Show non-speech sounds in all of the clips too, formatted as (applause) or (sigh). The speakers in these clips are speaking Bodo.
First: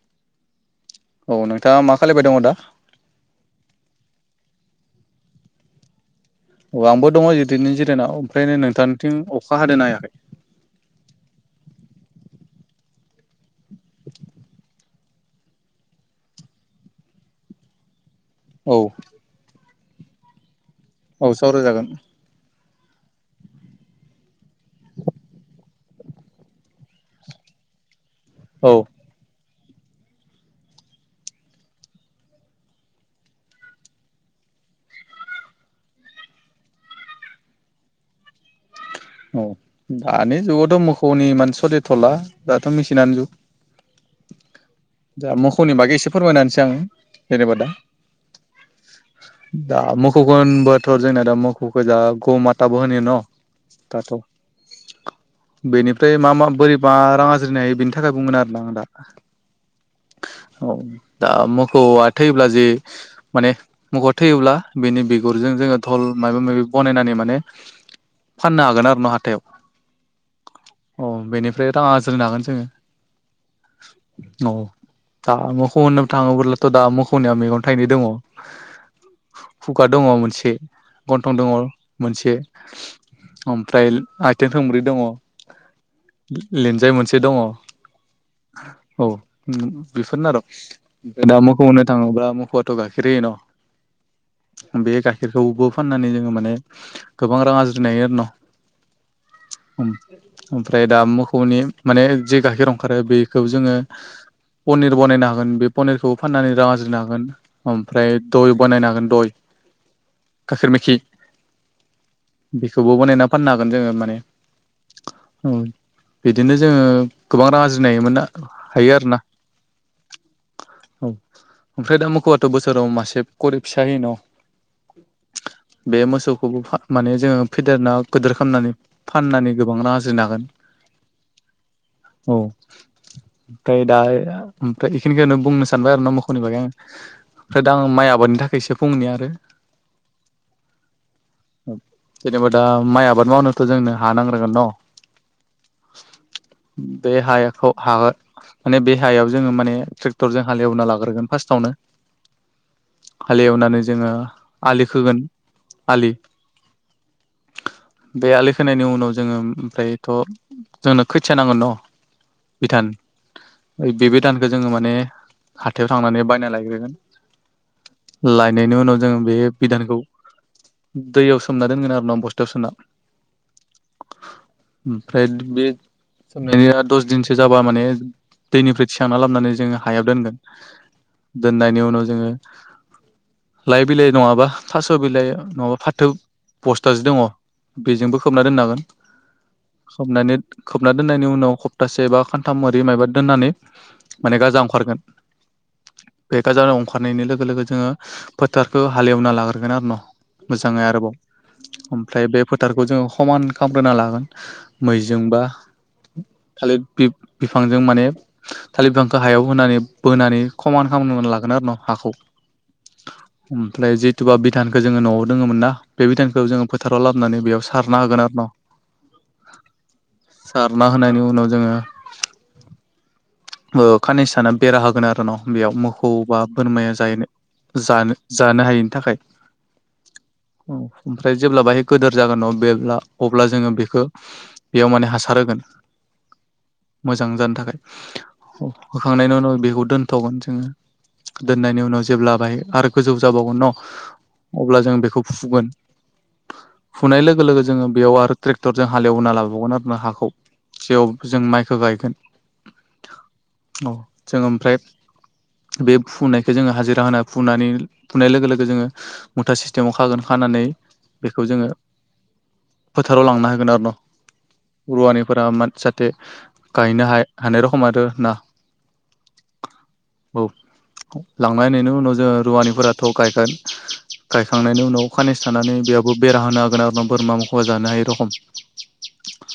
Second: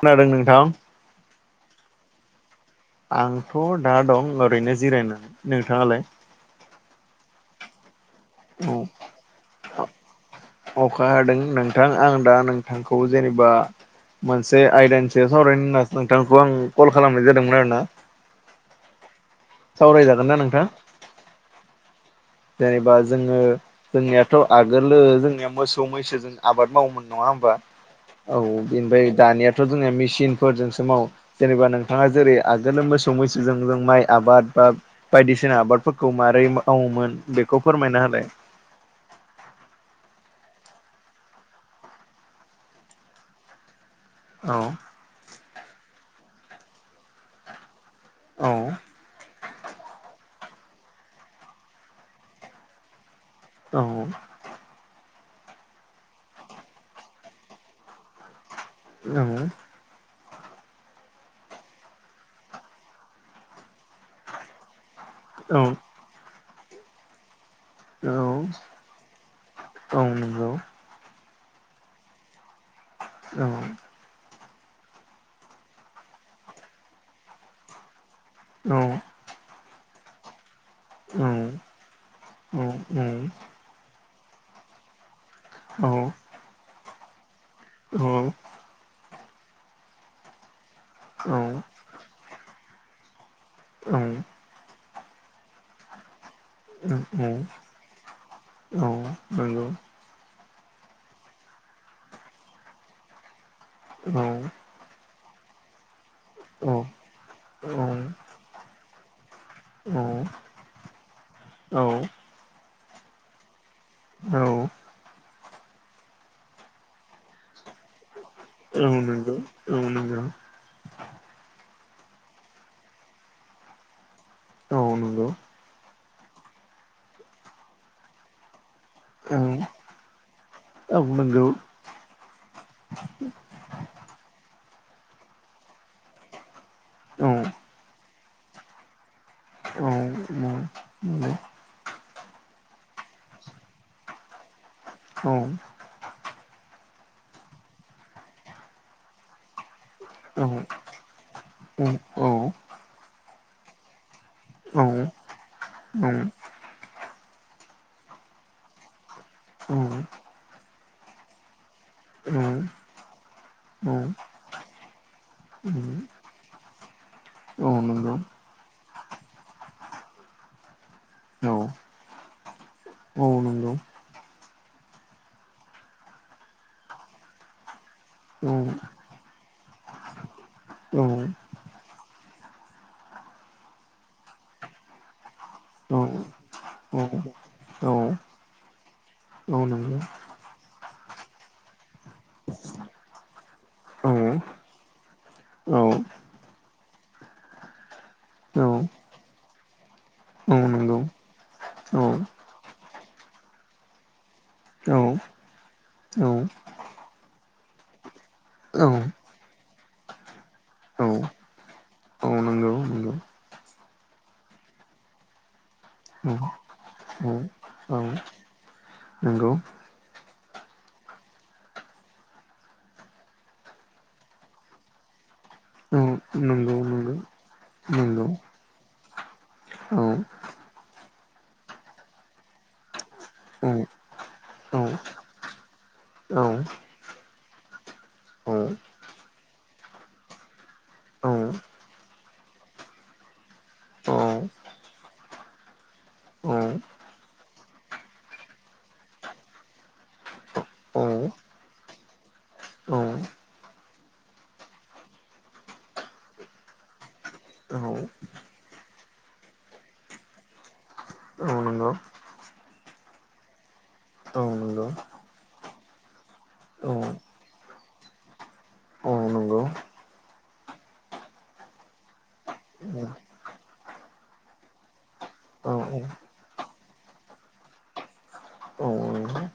खोनादों नोंथां औ नोंथाङा मा खालायबाय दङ दा आंथ' दा दं ओरैनो जिरायनानै नोंथाङालाय औ आंबो दङ इदिनो जिरायना ओमफ्रायनो औ नोंथांनिथिं अखा हादोना हायाखै अखा हादों नोंथां आं दा नोंथांखौ जेनेबा मोनसे आयदानि सावरायनि होननासो नोंथांखौ आं कल खालामनाय जादोंमोन आरोना औ सावरायजागोनना नोंथां औ सावराय जागोन जेनेबा जोङो। जोंनियाथ' आगोलो जोंनिया मोसौ मैसोजों आबाद मावोमोन नङा होमबा। औ बेनिफ्राय दानियाथ' जोंनिया मेसिनफोरजोंसो मावो जेनेबा नोंथाङा जेरै आगोल मोसौ मैसोजों जों माइ आबाद बा बायदिसिना आबादफोरखौ मारै मावोमोन बेखौ फोरमायना होलाय औ दानि जुगावथ' मोखौनि एमान सोलिथ'ला दाथ' मेसिनानो जुग औ। दा मोखौनि बागै एसे फोरमायना होनोसै आङो जेनेबा दा औ दा मोखौखो होनबाथ' जोंनिया दा मोखौखो दा गौ माताबो होनो न' औ दाथ' बेनिफ्राय मा मा बोरैबा रां आरज्रिनो हायो बेनि थाखाय बुंगोन आरोना आं दा औ औ दा मोखौआ थैयोब्ला जि माने मोखौआ थैयोब्ला बिनि बि बिगुरजों जोङो धल माबा माबि बानायनानै माने फाननो हागोन आरो नो हाथायाव अ बेनिफ्राय रां आरज्रिनो हागोन जोङो। औ औ दा मोसौ होननो थाङोबोलाथ' दा मोसौनिया मेगन थाइनै दङ। औ खुगा दङ मोनसे गन्थं दङ मोनसे ओमफ्राय आथिं थोंब्रै दङ। औ लिन्जाय मोनसे दङ। औ। औ बेफोरनो आर' ओमफ्राय दा मोखौ होननो थाङोब्ला मोखौआथ' गाखेर होयो न ओं बे गाइखेरखौबो फाननानै जोङो मो माने गोबां रां आरज्रिनो हायो आरो न ओमफ्राय दा खोसौनि माने जे गाइखेर ओंखारो बेखौ जोङो। औ पनिर बानायनो हागोन बे पनिरखौ। फाननानै रां आरजिनो हागोन ओमफ्राय दय बानायनो हागोन दय गाखेर मेखि बेखौबो बनायना फाननो हागोन जोङो। औ उम बिदिनो जोङो गोबां आरज्रि हायोमोन ना? औ हायो आरोना नंगौ औ नंगौ औ ओमफ्राय दा मोखौबाथ' बोसोराव मासे गरिब फिसा होयो न' औ नंगौ बे मोसौखौबो माने जोङो फेदेरना गिदिर खालामनानै औ फाननानै गोबां रां आरजिनो हागोन औ औ औ ओमफ्राय दा ओमफ्राय बेखिनिखौनो बुंनो सानबाय आरो ना मोखौनि बागै आं ओमफ्राय दा आं माइ आबादनि थाखायसो बुंनि आरो औ उम नंगौ जेनेबा दा माइ आबाद मावनोथ' जोंनो हा नांग्रांगोन न' औ बे हायाखौ हा माने बे हायाव जोङो माने ट्रेक्टरजों हालेवना लाग्रोगोन फार्स्टआवनो। औ औ। हाल एवनानै जोङो आलि खोगोन आलि बे आलि खोनायनि उनाव जोङो ओमफ्रायथ' जोंनो खोथिया नांगोन न उम बिधान बे दानखौ जोङो माने हाथायाव थांनानै बायना लायग्रोगोन औ नंगौ लायनायनि उनाव जों बे बिधानखौ दैयाव औ सोमना दोनगोन आरो ना बस्थायाव सोना औ नंगौ ओमफ्राय बे सोंनाया दस दिनसो जाबा माने औ दैनिफ्राय थिखांना लाबोनानै जोङो हायाव दोनगोन औ दोननायनि उनाव जोङो लाइ बिलाइ नङाबा थास' बिलाइ नङाबा फाथो औ पस्थासो दङ औ बेजोंबो खोबना दोननो हागोन औ नंगौ खोबनानै खोबना दोननायनि उनाव सप्तासे बा खान्थाम मो माबा दोननानै औ माने गाजा ओंखारगोन औ बे गाजानाव ओंखारनायनि लोगो लोगो जोङो औ फोथारखौ हालेवना लाग्रोगोन आरो न औ मोजाङै नंगौ आरोबाव औ औ ओमफ्राय बे फोथारखौ जोङो समान खालामग्रोना लागोन औ मैजों बा खालि बि बिफांजों माने थालिर बिफांखौ हायाव होनानै बोनानै खमान औ खालामनानानै लागोन आरो न हाखौ नंगौ औ ओमफ्राय जिथुबा बिधानखौो जोङो न'आव दोङोमोन नना बे औ बिधानखौ जोङो फोथाराव लाबोनानै बेयाव सारना होगोन आरो न नोंगौ सारना होनायनि उनाव जोङो (inaudible) ओ खाननैसो थाना बेरा होगोन आरो न' बेयाव मोखौ बा बोरमाया नंगौ जाहैनो जानो नंगौ जानो हायैनि थाखाय औ औ ओमफ्राय जेब्ला बाहाय गोदोर जागोन न' बेब्ला अब्ला औ जोङो बेखो औ बेयाव माने हासार होगोन औ मोजां जानो थाखाय औ होखांनायनि उनाव बेखौ दोनथ'गोन जोङो औ दोननायनि उनाव जेब्ला बेाहाय आरो गोजौ जाबावगोन न नंगौ अब्ला जों बेखौ फुगोन फुनाय लोगो लोगो जोङो बेयाव आरो ट्रेक्टरजों हालेवना लाबावगोन आरो ना हाखौ जेयाव जों औ माइखौ गायगोन नंगौ औ जों ओमफ्राय बे फुनायखौ जोङो हाजिरा होना फुनानै फुनाय लोगो लोगो जोङो मुथा सिस्टेमाव खागोन खानानै बेखौ औ जोङो नंगौ फोथाराव लांना होगोन आरो न औ औ रुवारिफोरा जाहाथे गायैनो औ हा हानाय रखम आरो ना नंगौ लांबायनायनि उनाव जोो रुवानिफोराथ' गायगोन गायखांनायनि उनाव खानस थानानै बेाबबो बेरा होनो हागोन आरो ना बोरमा मोसौा जानो हायै रखम औ औ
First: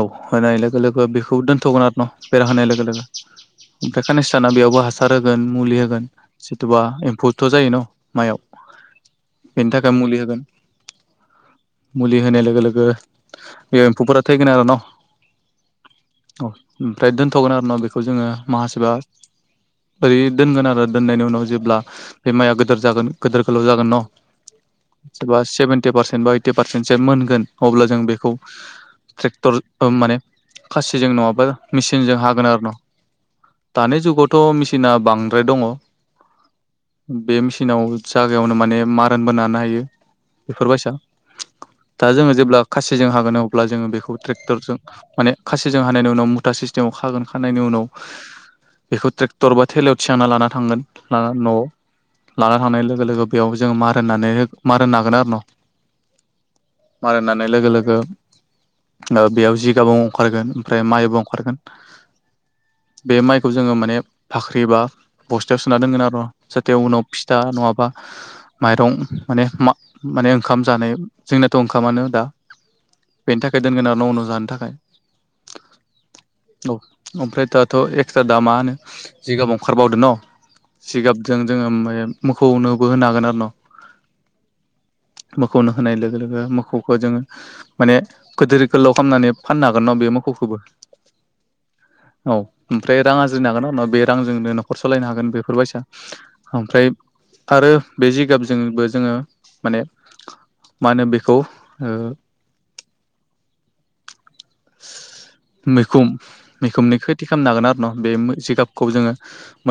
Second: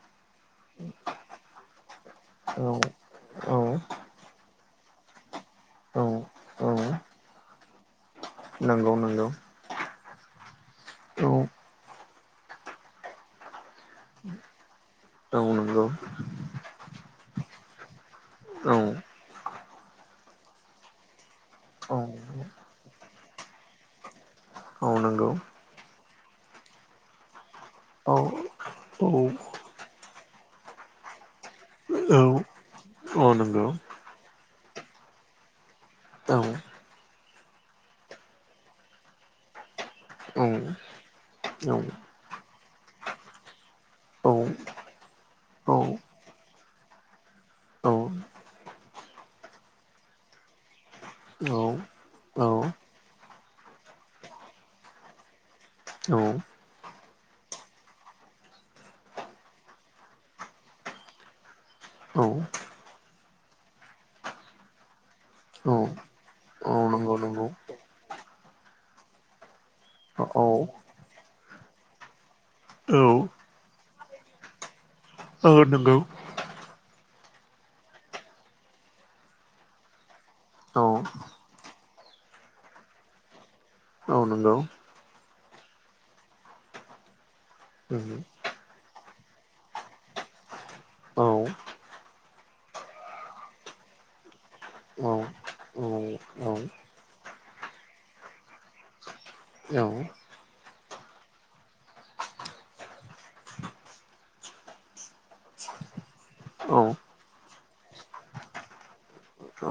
औ होनाय लोगो लोगो बेखौबो दोनथ'गोन आरो न' बेरा होनाय नंगौ लोगो लोगो औ औ ओमफ्राय कानिस्ताना बेयावबो हासार होगोन मुलि औ होगोन सोरथबा एम्फौथ' जायो न माइआव नंगौ नंगौ बेनि थाखाय मुलि होगोन औ मुलि होनाय लोगो लोगो बे एम्फौफोरा थैगोन आरो न औं नंगौ औ ओमफ्राय दोन्थगोन आरोना बेखौ जोङो औ माखासेबा ओरै दोनगोन आरो दोननायनि उनाव जेब्ला औ बे माइया गदोर जागोन गिदोर गोलाव जागोन न औ नंगौ सोरबा सेभेन्टि पारसेन्ट बा ओइटि पारसेन्ट सो मोनगोन अब्ला जों औ बेखौ औ ट्रेक्टर माने खासिजों नङाबा औ मेसिनजों हागोन आरो न औ नंगौ दानि जुगावथ मेसिना बांद्राय दङ औ बे मेचिनाव जागायावनो माने मारोनबो नानो हायो औ औ बेफोरबायसा दा जोङो जेब्ला खासिजों हागोन अब्ला जोङो बेखौ खौ ट्रेक्टरजों माने खासिजों औ हानायनि उनाव मुथा सिस्टेमाव खागोन खानायनि उनाव बेखौ ट्रेक्टर बा थेलायाव थिखांना लाना थांगोन लाना न'आव औ लाना औ थांनाय लोगो लोगो बेयाव जोङो मारोन नानो मारोन नागोन आरो न औ मारोन नानाय लोगो लोगो ओ बेयाव जिगाव ओंखारगोन ओमफ्राय माइबो ओंखारगोन। औ बे माइखौ जोङो माने भाख्रि बा बस्थायाव सोना दोनगोन आरो न जाहाथे उनाव नंगौ फिथा नंगौ नङाबा माइरं माने मा औ माने ओंखाम जानो जोंनाथ ओंखामानो दा औ बेनि थाखाय दोनगोन आरो न उनाव जानो थाखाय औ नोंगौ औ ओमफ्राय दाथ एक्सट्रा दा मा होन जिगाब ओंखारबावदों न औ जिगाबजों जोङो मो मोखौनोबो होनो हागोन आरो न औ नंगौ मोखौनो होनाय लोगो लोगो मोसौखौ जों माने गोदोर गोलाव खालामनानै फाननो हागोन न बे मोसौखौबो औ ओमफ्राय रां आरज्रिनो हागोन उनाव बे रांजोंनो न'खर सालायनो हागोन बेफोरबायसा औ ओमफ्राय आरो बे जिगाबजोंबो जोङो माने औ माहोनो बेखौ ओ मैखुम नंगौ मैखुमनि खोथि खालामनो हागोन आरो न बे जिगाबखौ जोङो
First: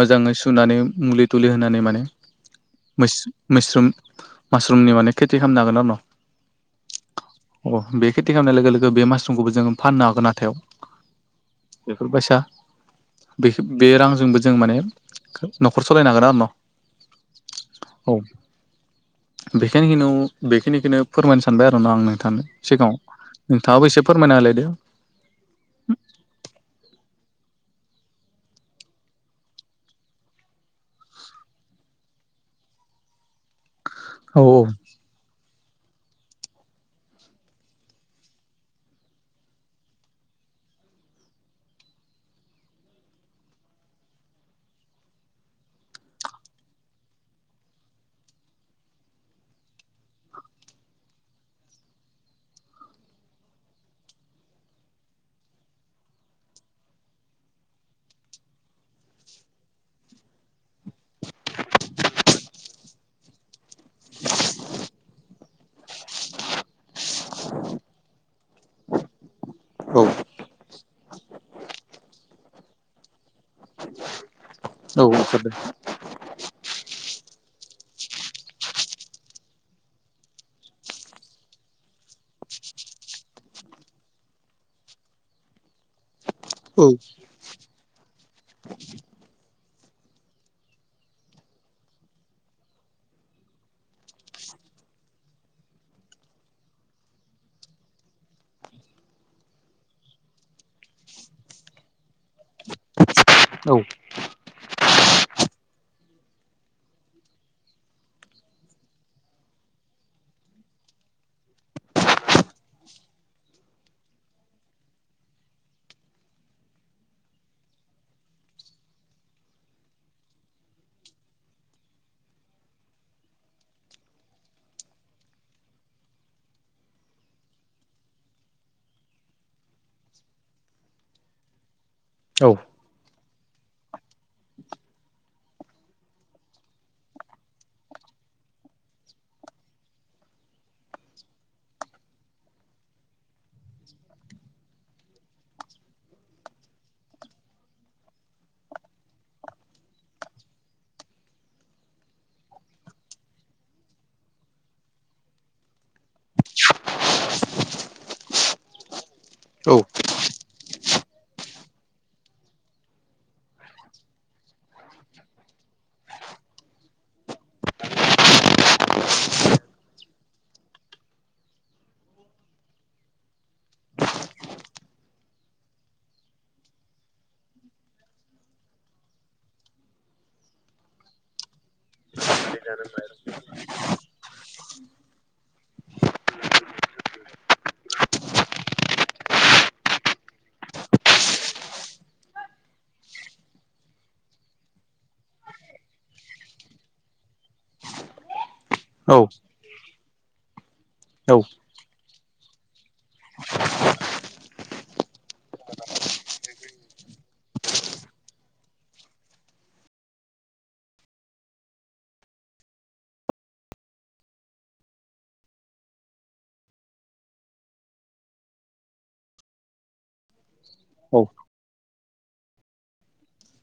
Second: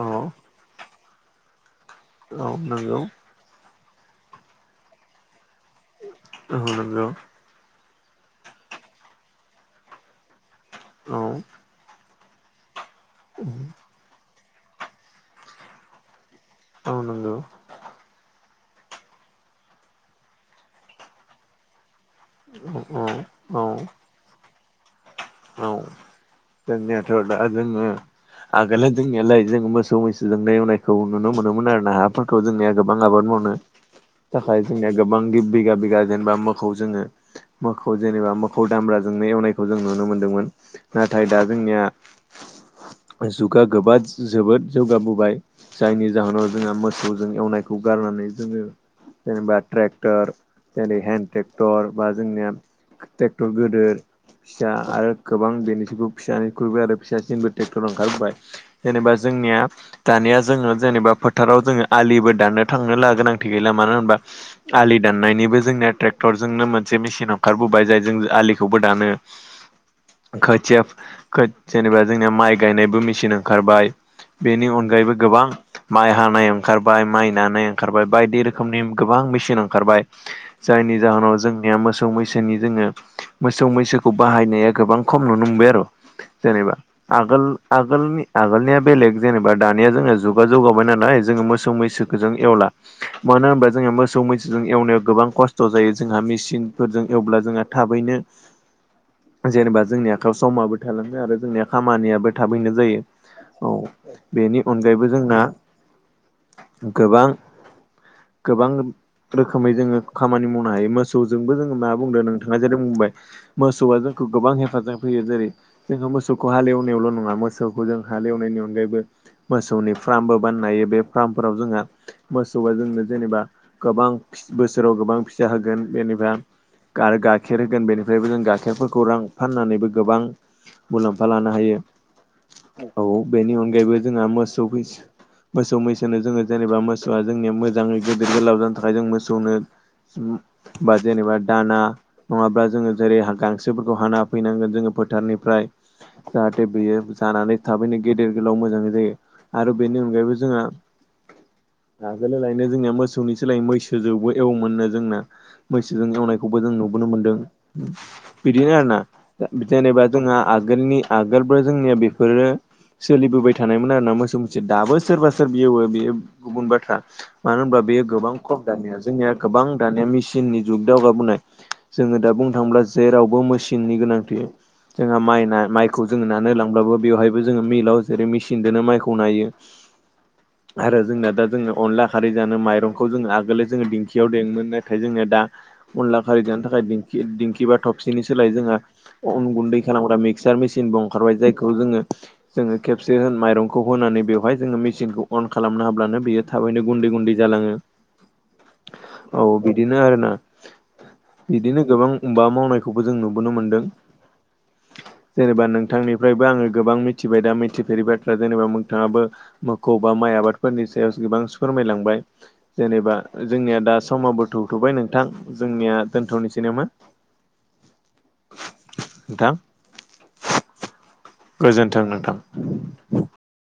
मोजाङै सुनानै मुलि थुलि होनानै माने औ नोंगौ मोस मैस्रुम मास्रुमनि माने खेथि खालामनो हागोन आरो न औ अ बे खेथि खालामनाय लोगो लोगो बे मासरुमखौबो जोङ फाननो हागोन हाथायाव नंगौ बेफोरबायसा बे बे रांजोंबो जों माने न'खर सालायनो हांगोन आरो न औ नंगौ औ बेखिनिखोनो बेखिनिखोनो फोरमायनो सानबाय आरो ना आं नोंथां सिगाङाव औ औ नोंथाङाबो एसे फोरमायना हालायदो औ जोंनियाथ दा जोङो आगोलो जोंनियाालाय जों मोसौ मैसोजोंनाय एवनायखौ नुनो मोनोमोन आरोना हाफोरखौ जोंनिया गोबां आबाद मावनो औ थाखाय जोंनिया गोबां बिघा बिघा जेनेबा मोखौ जोङो मोखौ जेनेबा मोखौ दामब्राजोंनो एवनायखौ जों नुनो मोन्दोंमोन ना नाथाय दा जोंनिया जुगा गोबा जोबोद जौगाबोबाय जायनि जाहोनाव जोंहा मोसौजों एवनायखौ गारनानै जोङो जेनेबा ट्रेक्टर जेरै हेन्द ट्रेक्टर बा जोंनिया ट्रेक्टर गोदिर फिसा आरो गोबां बेनि बिखौ फिसा खुरैबाय आरो फिसासिनबो ट्रेक्टर ओंखारबोबाय जेनेबा जोंनिया दानिया जोङो जेनेबा फोथाराव जोङो आलिबो दाननो थांनो ला गोनांथि गैला मानो होनबा आलि दाननायनिबो जोंनिया ट्रेक्टरजोंनो मोन से मेचिन ओंखारबोबाय जाय जों आलिखौबो दानो औ खोथिया जेनेबा जोंनिया माइ गायनायबो मेचन ओंखारबाय बेनि औ अनगायैबो गोबां माइ हानाय ओंखारबाय माइ दानाय ओंखारबाय बायदि रोखोमनि गोबां मेचिन ओंखारबाय जायनि जाहोनाव जोंनिया मोसौ मैसोनि जोङो मोसौ मैसोखौ बाहायनाया गोबां खम नुनो मोनबाय आरो जेनेबा आगोल आगोलनि आगोलनिया बेलेग जेनेबा दानिया जोङो जुगा जौगाबाय नालाय जोङो मोसौ मैसोखौ जों एवला मानो होनोबा जोंहा मोसौ मैसोजों एवनायाव गोबां खस्थ' जायो जोंहा मेसिनफोरजों एवब्ला जोंहा थाबैनो (inaudible) जेनेबा जोंनि आखायाव समाबो थालाङो आरो जोंनिया खामानियाबो थाबैनो जायो। औ बेनि अनगायैबो जोंना गोबां गोबां रोखोमै जोङो खामानि मावनो हायो मोसौजोंबो जोङो मा बुंदो नोंथाङा जे जादों बुंबाय मोसौआ जोंखौ गोबां हेफाजाब फैयो जेरै जोङो मोसौखौ हालेवनायावल' नङा मोसौखौ जों हालेवनायनि अनगायैबो मोसौनि फार्मबो बानायनो हायो बे फार्मफोराव जोंहा मोसौआ जोंनो जेनेबा गोबां बोसोराव गोबां फिसा होगोन जेनेबा आरो गाइखेर होगोन बेनिफ्रायबो जों गाइखेरफोरखौ रां फाननानैबो गोबां मुलाम्फा लानो हायो। औ औ बेनि अनगायैबो जोंहा मोसौ मोसौ मैसोनो जोङो जेनेबा मोसौआ जोंनिया मोजाङै गिदेर गोलाब जानो थाखाय जों मोसौनो उम बा जेनेबा दाना नङाब्ला जोङो जेरै गांसोफोरखौ हाना फैनांगोन जोङो फोथारनिफ्राय जाहाथे बेयो जानानै थाबैनो गेदेर गोलाव मोजां जायो आरो बेनि अनगायैबो जोंहा आगोलोलायनो जोंनिया मोसौनि सोलायै मैसोजोंबो एवोमोननो जोंना मैसोजों एवनायखौबो जों नुबोनो मोनदों बिदिनो आरो ना जेनेबा जोंहा आगोलनि आगोलबो जोंनिया बेफोरो सोलिबोबाय थानायमोन आरो ना मोसौ मुस दाबो सोरबा सोर एवो बेयो गुबुन बाथ्रा मानो होनब्ला बेयो गोबां खम दानिया जोंनिया गोबां दानिया मेसिननि जुग दावगाबोनाय जोङो दा बुंनो थाङोब्ला जेरावबो मेसिननि गोनांथि जोंहा माइना माइखौ जोङो नानो होलांब्लाबो बेवहायबो जोङो मिलाव जेरै मेसिनजोंनो माइखौ नायो (inaudible) आरो जोंनाया दा जोङो अनला खारै जानो माइरंखौ जोङो आगोल जोङो दिंखियाव देङोमोन नाथाय जोंनाया दा अनला खारै जानो थाखाय दिंखि दिंखि बा थबसिनि सोलाय जोंहा उन गुन्दै खालामग्रा मिक्सार मेसिनबो ओंखारबाय जायखौ जोङो जोङो खेबसे माइरंखौ होनानै बेवहाय जोङो मेचिनखौ अन खालामना हाब्लानो बेयो थाबैनो गुन्दै गुन्दै जालाङो औ बिदिनो आरो ना औ बिदिनो गोबां मा मावनायखौबो जों नुबोनो मोनदों जेनेबा नोंथांनिफ्रायबो आङो गोबां मिथिबाय दा मिथिफेरि बाथ्रााया जेनेबा नोंथाङाबो मोखौ बा माइ आबादफोरनि सायाव गोबां सु फोरमायलांबाय जेनेबा जोंनिया दा समाबो थौथ'बाय नोंथां जोंनिया दोनथ'नोसै नामा नोंथां औ गोजोन्थों नोंथां